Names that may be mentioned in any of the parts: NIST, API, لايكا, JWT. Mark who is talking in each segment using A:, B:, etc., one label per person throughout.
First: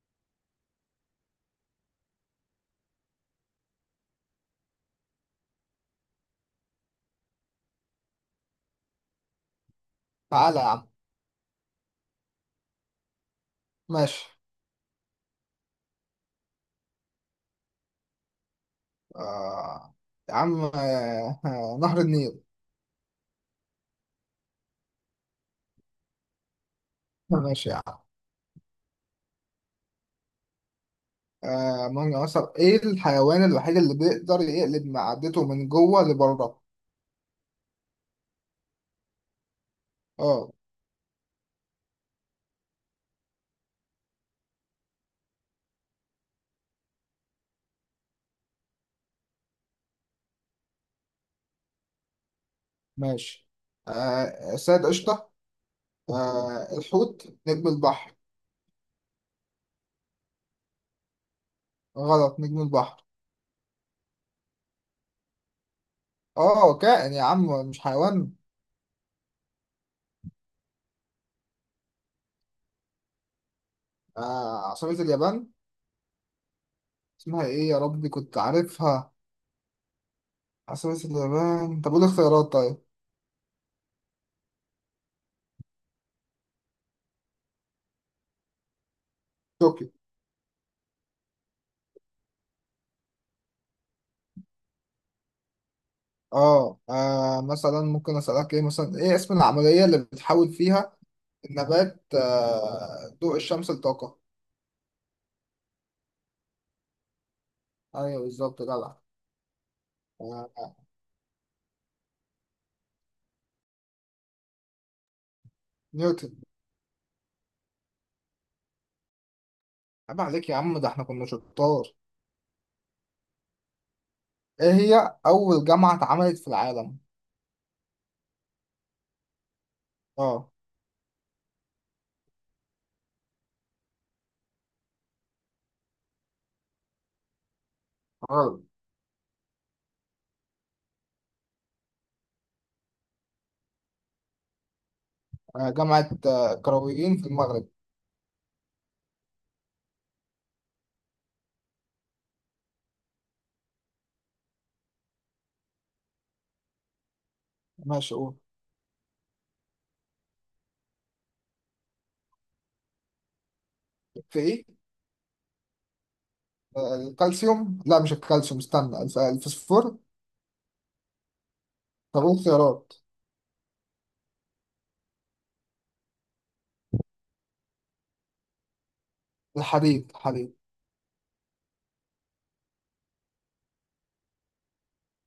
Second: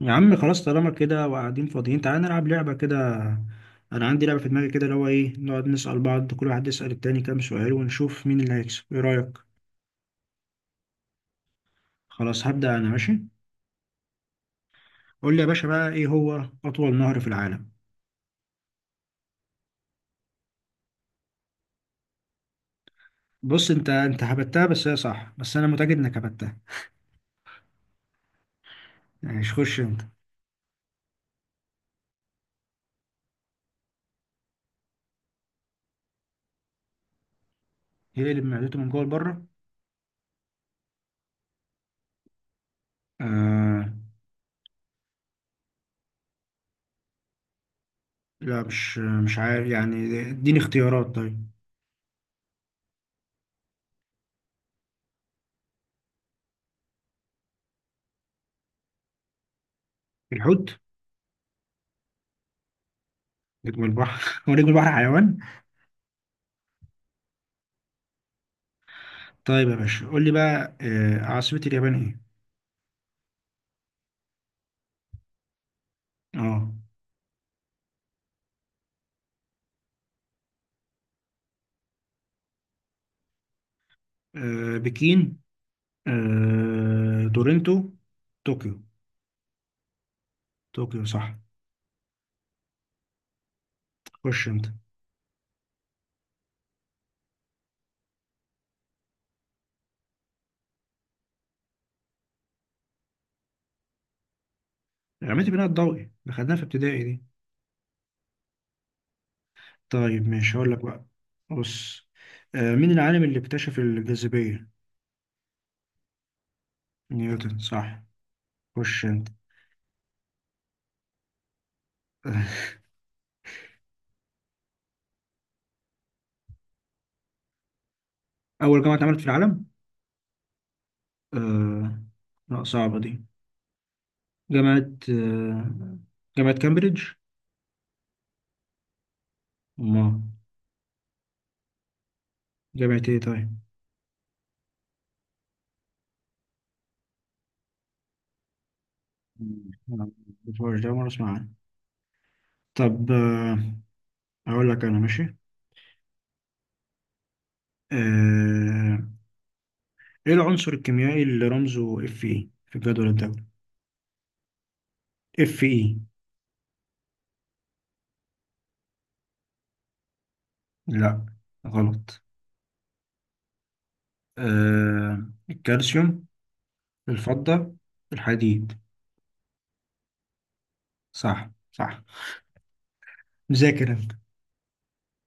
A: يا عم خلاص طالما كده وقاعدين فاضيين، تعالى نلعب لعبة كده. أنا عندي لعبة في دماغي كده، اللي هو إيه، نقعد نسأل بعض، كل واحد يسأل التاني كام سؤال ونشوف مين اللي هيكسب. إيه رأيك؟
B: تعالى يا عم.
A: خلاص هبدأ أنا، ماشي.
B: ماشي.
A: قول لي يا باشا بقى، إيه هو أطول نهر في العالم؟
B: آه. يا عم، نهر النيل.
A: بص، أنت هبتها، بس هي صح، بس أنا متأكد إنك هبتها.
B: ماشي يا عم.
A: يعني مش خش أنت.
B: مانجا، مثلا ايه الحيوان الوحيد اللي بيقدر يقلب معدته من جوه لبره؟
A: يقلب معدته من جوه لبره؟
B: اه.
A: آه لا، مش عارف يعني، اديني اختيارات طيب.
B: ماشي. سيد قشطة. الحوت، نجم البحر.
A: الحوت،
B: غلط، نجم البحر.
A: نجم البحر. هو نجم البحر حيوان؟
B: اه، كائن يا عم مش حيوان.
A: طيب يا باشا قول لي بقى، عاصمة اليابان إيه؟
B: عصافير اليابان.
A: اه،
B: اسمها ايه يا ربي؟ كنت عارفها. عصافير اليابان. طب قول اختيارات، طيب.
A: بكين، تورنتو، طوكيو.
B: طوكيو.
A: طوكيو صح. خش انت.
B: اه، مثلا ممكن اسالك ايه؟ مثلا ايه اسم العمليه اللي بتحول فيها النبات ضوء الشمس لطاقه؟
A: عملت بناء الضوئي، ده خدناها في ابتدائي دي.
B: ايوه، بالظبط، جدع.
A: طيب
B: آه،
A: ماشي هقول لك بقى. بص، مين العالم اللي اكتشف الجاذبية؟
B: نيوتن.
A: نيوتن صح. خش انت.
B: عيب عليك يا عم، ده احنا كنا شطار. ايه هي اول جامعه اتعملت في العالم؟
A: أول جامعة اتعملت في العالم؟
B: اه.
A: آه، لا صعبة دي. جامعة جامعة كامبريدج.
B: غلط.
A: ما، جامعة ايه طيب؟
B: جامعه قرويين في المغرب.
A: لا، مش ده، مرة اسمع عنها. طب هقول لك انا، ماشي.
B: ماشي، قول.
A: آه، ايه العنصر الكيميائي اللي رمزه اف اي في الجدول الدوري؟
B: في ايه؟
A: اف اي.
B: الكالسيوم. لا، مش الكالسيوم، استنى، الفوسفور.
A: لا
B: طب
A: غلط.
B: قول خيارات.
A: الكالسيوم، الفضة، الحديد.
B: الحديد، الحديد.
A: صح صح. مذاكر انت.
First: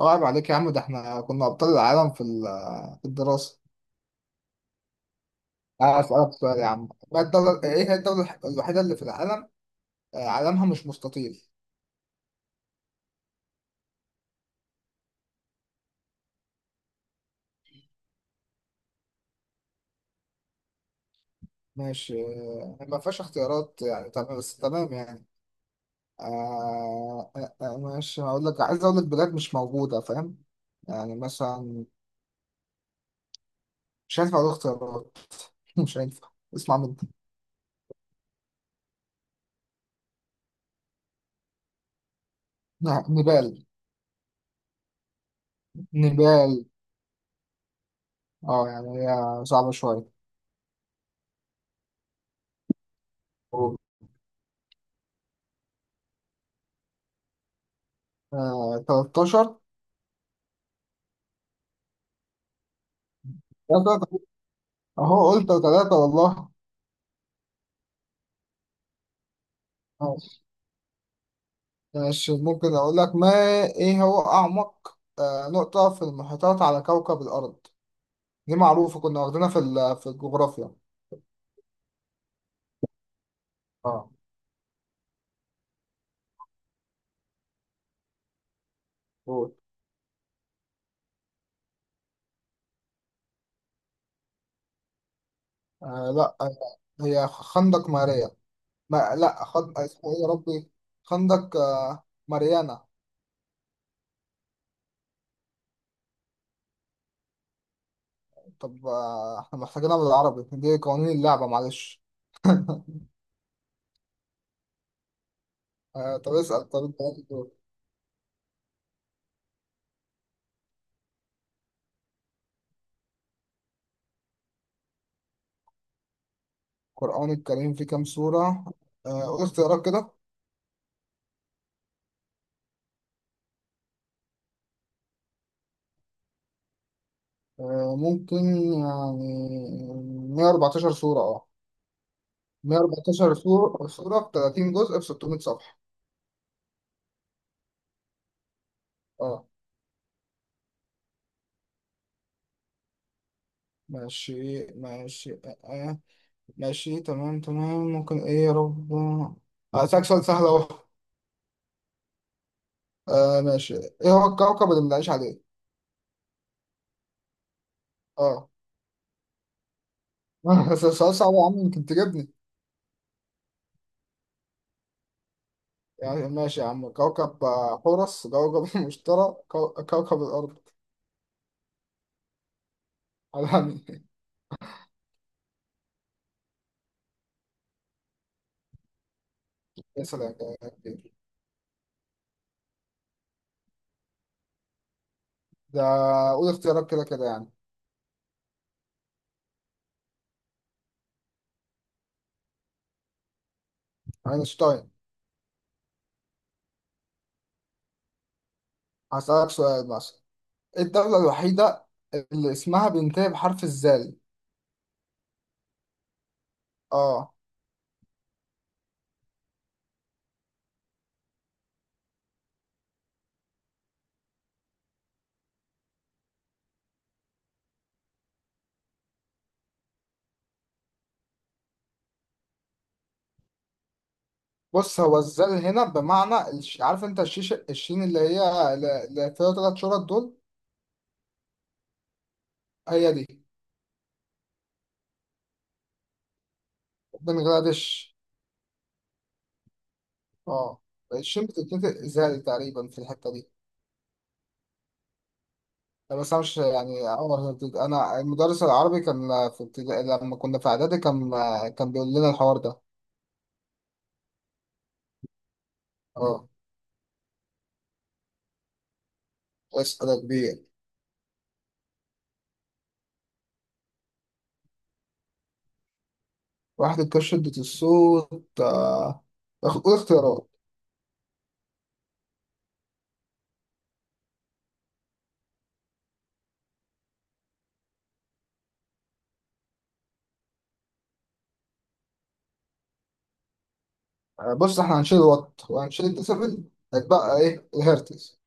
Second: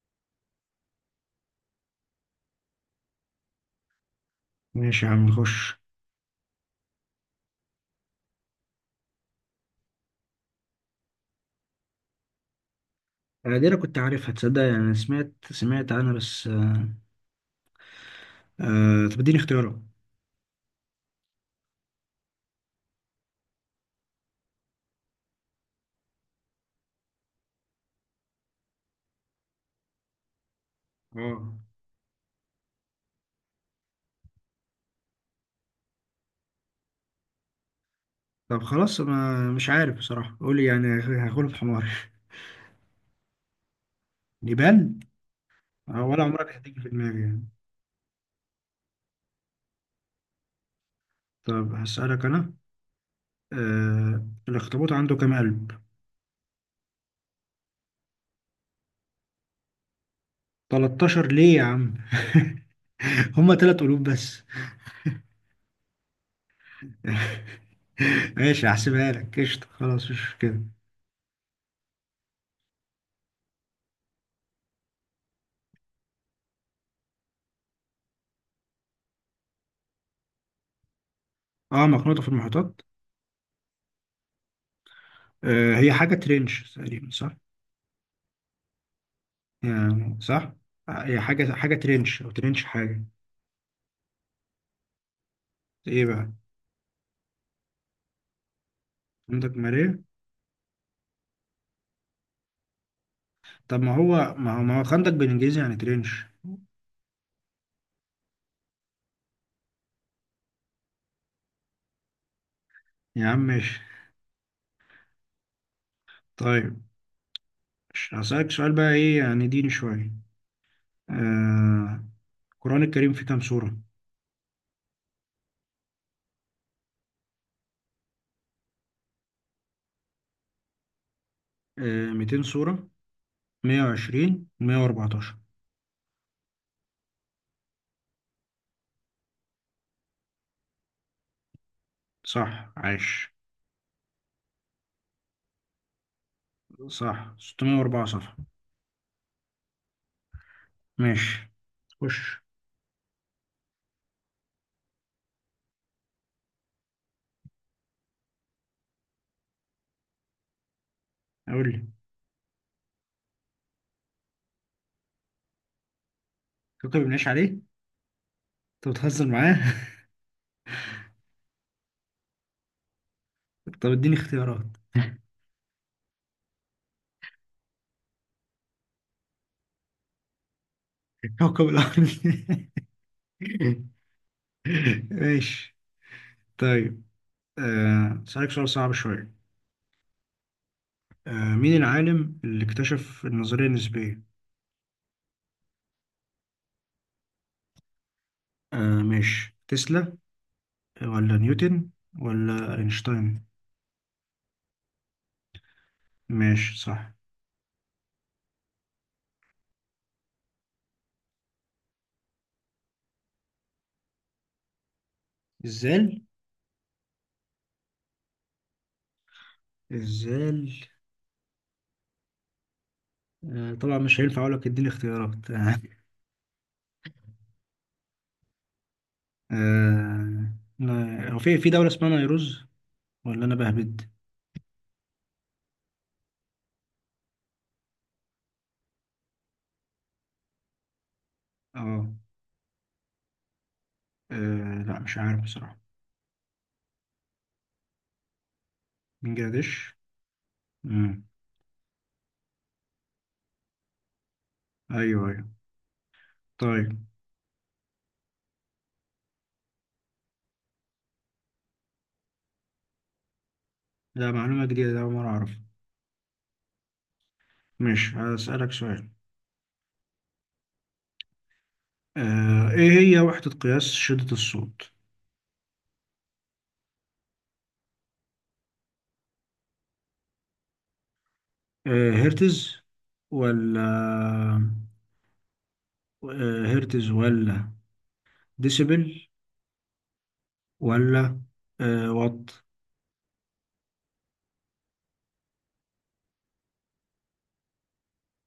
B: اه، عيب عليك يا عم، ده احنا كنا ابطال العالم في الدراسه.
A: ماشي يا عم، خش.
B: أسألك سؤال يا عم. ما الدولة، إيه هي الدولة الوحيدة اللي في العالم علمها مش مستطيل؟
A: انا دي انا كنت عارفها تصدق، يعني انا سمعت عنها، بس طب اديني اختيارات.
B: ماشي، ما فيهاش اختيارات يعني، تمام، بس تمام يعني. ماشي، هقول لك، عايز أقول لك بلاد مش موجودة، فاهم؟ يعني
A: اه.
B: مثلا. مش هينفع أقول اختيارات. مش هينفع. اسمع مني.
A: طب خلاص انا مش عارف بصراحة، قولي يعني هاخد في حماري.
B: نعم، نيبال.
A: نيبال. ولا عمرك
B: نيبال.
A: هتيجي في دماغي يعني.
B: اه، يعني هي صعبة شوية.
A: طب هسألك انا، آه، الأخطبوط عنده كام قلب؟
B: 13.
A: 13 ليه يا عم؟ هما تلات قلوب بس.
B: أهو قلت ثلاثة والله.
A: ماشي هحسبها لك قشطة، خلاص
B: آه،
A: مش كده.
B: ماشي، ممكن أقول لك. ما إيه هو أعمق نقطة في المحيطات على كوكب الأرض؟ دي معروفة، كنا واخدينها في الجغرافيا.
A: اه مخنوطة في المحيطات.
B: اه،
A: آه، هي حاجة ترنش تقريبا صح؟
B: قول.
A: يعني صح؟ هي حاجة ترنش، أو ترنش حاجة. ايه بقى؟
B: لا، هي خندق ماريا. ما لا
A: خندق ماريه؟
B: اسمه إيه يا ربي؟ خندق ماريانا.
A: طب ما هو ما هو ما هو خندق بالإنجليزي يعني ترنش.
B: طب، إحنا محتاجينها بالعربي، دي قوانين اللعبة، معلش.
A: يا عم ماشي.
B: طب اسأل،
A: طيب
B: طب أنت عايز إيه؟
A: هسألك سؤال بقى، ايه يعني ديني شوية. آه، القرآن الكريم فيه كام سورة؟
B: القرآن الكريم فيه كام سورة؟ قول اختيارات كده.
A: آه، 200 سورة، مية وعشرين، مية وأربعتاشر.
B: ممكن، يعني، 114 سورة.
A: صح، عاش.
B: 114 صورة في 30 جزء في 600 صفحة.
A: صح، ستمية وأربعة صفحة.
B: اه،
A: ماشي، خش.
B: ماشي ماشي آه. ماشي، تمام تمام. ممكن ايه يا رب؟ هسألك سؤال سهل اهو.
A: أقول لي.
B: ماشي، ايه هو الكوكب اللي بنعيش عليه؟
A: كوكب بنعيش عليه.
B: اه.
A: أنت بتهزر معاه.
B: بس السؤال صعب يا عم، يمكن تجيبني.
A: طب اديني اختيارات.
B: يعني، ماشي يا عم، كوكب حورس، كوكب المشتري، كوكب الأرض.
A: كوكب الأرض.
B: علامي.
A: ماشي. طيب، آه، أسألك سؤال صعب شوية.
B: يا سلام.
A: آه، مين العالم اللي اكتشف النظرية النسبية؟
B: ده قول اختيارات كده كده يعني.
A: ماشي، تسلا، ولا نيوتن، ولا أينشتاين؟
B: أينشتاين.
A: ماشي صح.
B: هسألك سؤال مثلا. الدولة الوحيدة اللي اسمها بينتهي بحرف الزال.
A: الزال.
B: اه.
A: الزال. آه، طبعا مش هينفع اقول لك اديني اختيارات. آه، لا، هو في في دولة اسمها نيروز، ولا انا بهبد؟
B: بص، هو الزال هنا بمعنى عارف انت الشيش، الشين اللي هي اللي فيها تلات شرط دول.
A: اه.
B: هي دي.
A: لا مش عارف بصراحة.
B: بنغلاديش.
A: بنجلاديش.
B: اه.
A: مم.
B: الشين بتتنطق زال تقريبا في الحتة دي.
A: ايوه ايوه.
B: لا، بس انا مش
A: طيب.
B: يعني انا المدرس العربي كان في ابتدائي، لما كنا في اعدادي كان. كان بيقول لنا الحوار ده.
A: لا، معلومة جديدة ده، أول مرة اعرف.
B: اه.
A: مش هسألك سؤال.
B: اسأل يا كبير.
A: ايه هي وحدة قياس شدة الصوت؟
B: واحد الكشف شدة الصوت. قول اختيارات.
A: هرتز، ولا هرتز، ولا ديسيبل، ولا وات؟
B: بص، احنا هنشيل الوات وهنشيل الديسيبل. هيتبقى ايه؟ الهرتز.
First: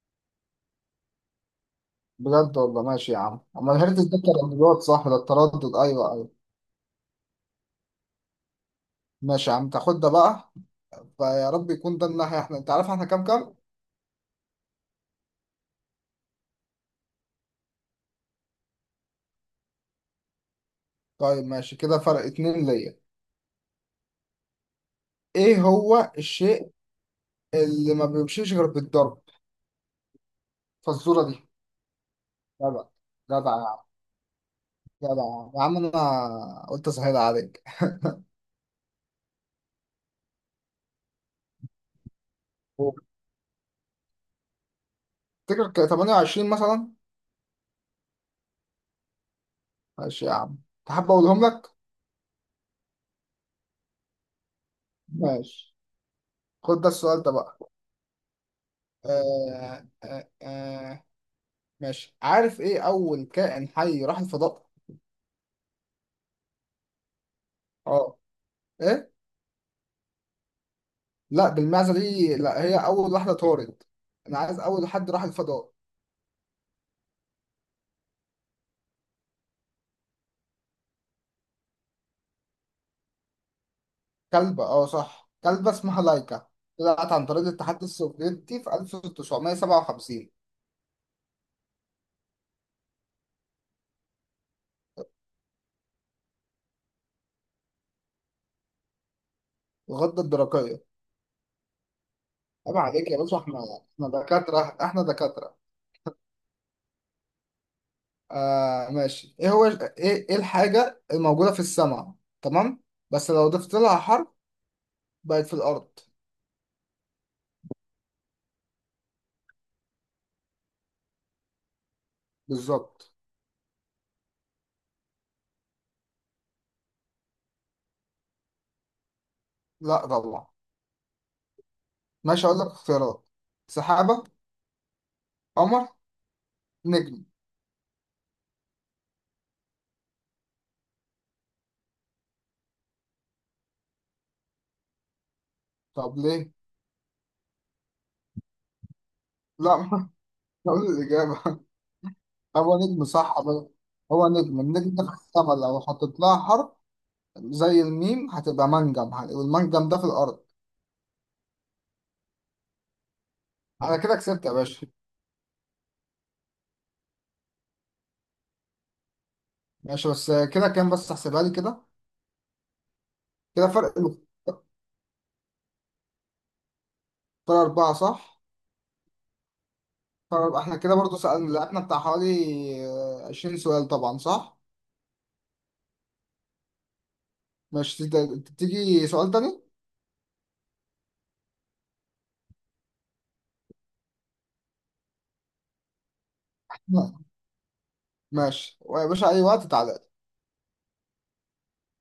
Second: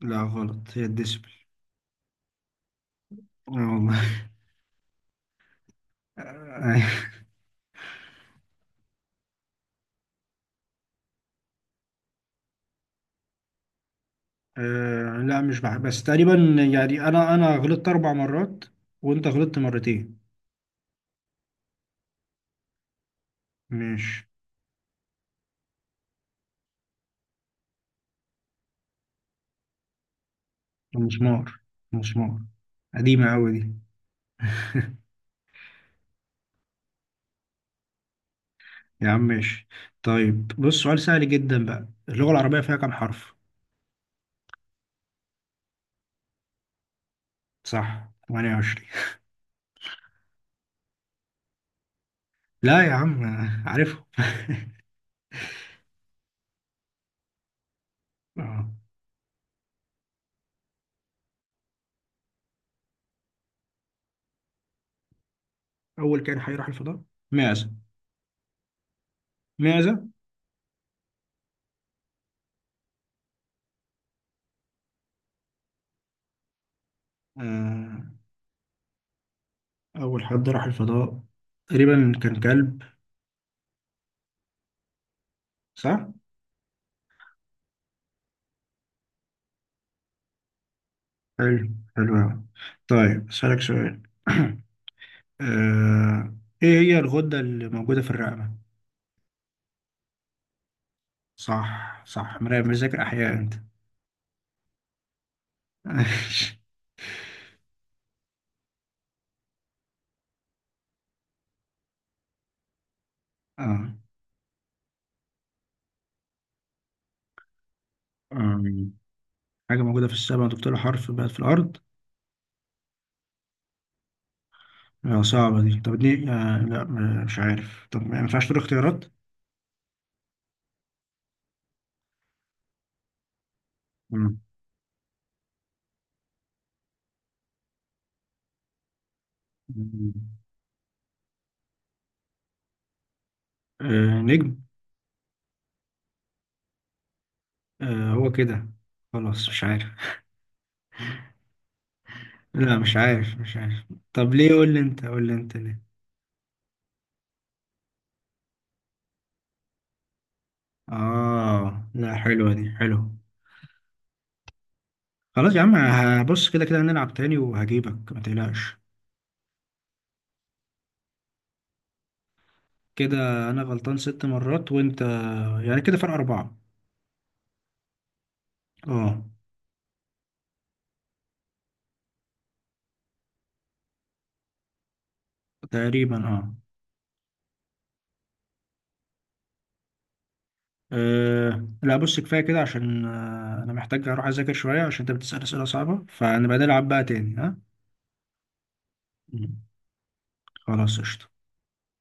A: لا غلط، هي الديسيبل.
B: بجد والله. ماشي يا عم،
A: اه
B: اما الهرتز ده
A: والله.
B: كان الوات، صح ده التردد، ايوه ايوه. ماشي يا عم، تاخد ده بقى. فيا رب يكون ده الناحية. احنا انت عارف احنا كام كام.
A: لا مش بح... بس تقريبا يعني، انا غلطت اربع مرات، وانت غلطت مرتين.
B: طيب ماشي، كده فرق اتنين ليا.
A: ماشي.
B: ايه هو الشيء اللي ما بيمشيش غير بالضرب فالزورة
A: مسمار.
B: دي؟
A: مسمار.
B: جدع.
A: قديمة
B: جدع
A: أوي
B: يا
A: دي.
B: عم. جدع. يا عم انا قلت اسهل عليك.
A: يا عم ماشي. طيب بص، سؤال سهل جدا بقى، اللغة العربية فيها كام حرف؟
B: تفتكر 28 مثلا.
A: صح، 28.
B: ماشي يا عم. تحب اقولهم لك؟
A: لا يا عم، عارفهم.
B: ماشي. خد ده السؤال ده بقى.
A: آه.
B: آه آه آه ماشي، عارف ايه اول كائن حي راح الفضاء؟
A: أول كائن حي راح الفضاء. معزة.
B: اه. ايه؟
A: معزة.
B: لا بالمعزه دي، لا هي اول واحده طارت. انا عايز اول حد راح الفضاء.
A: آه. أول حد راح الفضاء، تقريبا كان كلب،
B: كلبه، اه صح، كلبه اسمها
A: صح؟
B: لايكا. طلعت عن طريق الاتحاد السوفيتي في 1957.
A: حلو. حلو أوي. طيب أسألك سؤال. آه، ايه هي الغدة اللي موجودة في الرقبة؟
B: الغده الدرقيه.
A: صح صح، مراقب
B: عيب
A: مذاكر
B: عليك يا
A: احياء
B: باشا،
A: انت.
B: احنا، احنا دكاتره، احنا دكاتره. ماشي، ايه هو ايه، ايه الحاجه الموجوده في السماء، تمام، بس لو ضفت لها
A: اه.
B: حرف بقت في الارض؟
A: آم، حاجة موجودة في السماء وضفت لها حرف بقت في الأرض؟
B: بالظبط.
A: آه، صعبة دي، طب دي آه لا مش عارف، طب ما ينفعش تقول اختيارات؟
B: لا طبعا. ماشي، اقول لك اختيارات. سحابة،
A: مم.
B: قمر، نجم.
A: آه، نجم.
B: طب ليه؟
A: آه، هو كده، خلاص مش
B: لا،
A: عارف.
B: ما. اقول الإجابة.
A: لا
B: هو
A: مش
B: نجم، صح
A: عارف، مش
B: أبدا.
A: عارف.
B: هو
A: طب ليه؟
B: نجم،
A: قول لي
B: النجم ده
A: انت،
B: في
A: قول لي
B: السما،
A: انت
B: لو
A: ليه.
B: حطيت لها حرف زي الميم هتبقى منجم، والمنجم ده في الأرض.
A: اه لا، حلوة دي، حلوة.
B: أنا كده كسبت يا باشا.
A: خلاص يا عم، هبص كده. كده هنلعب تاني وهجيبك ما تقلقش.
B: ماشي، بس كده كام؟ بس احسبها لي كده.
A: كده انا
B: كده
A: غلطان
B: فرق.
A: ست مرات، وانت، يعني كده فرق اربعة.
B: فرق أربعة صح؟
A: اه
B: فرق أربعة. إحنا كده برضو سألنا لعبنا بتاع حوالي 20 سؤال طبعا صح؟
A: تقريبا اه.
B: ماشي، تيجي سؤال تاني؟
A: أه لا بص، كفاية كده، عشان أنا محتاج أروح أذاكر شوية، عشان أنت بتسأل أسئلة صعبة، فنبقى نلعب بقى
B: لا.
A: تاني، ها؟
B: ماشي، ويا باشا أي
A: مم.
B: وقت تعالى.
A: خلاص قشطة.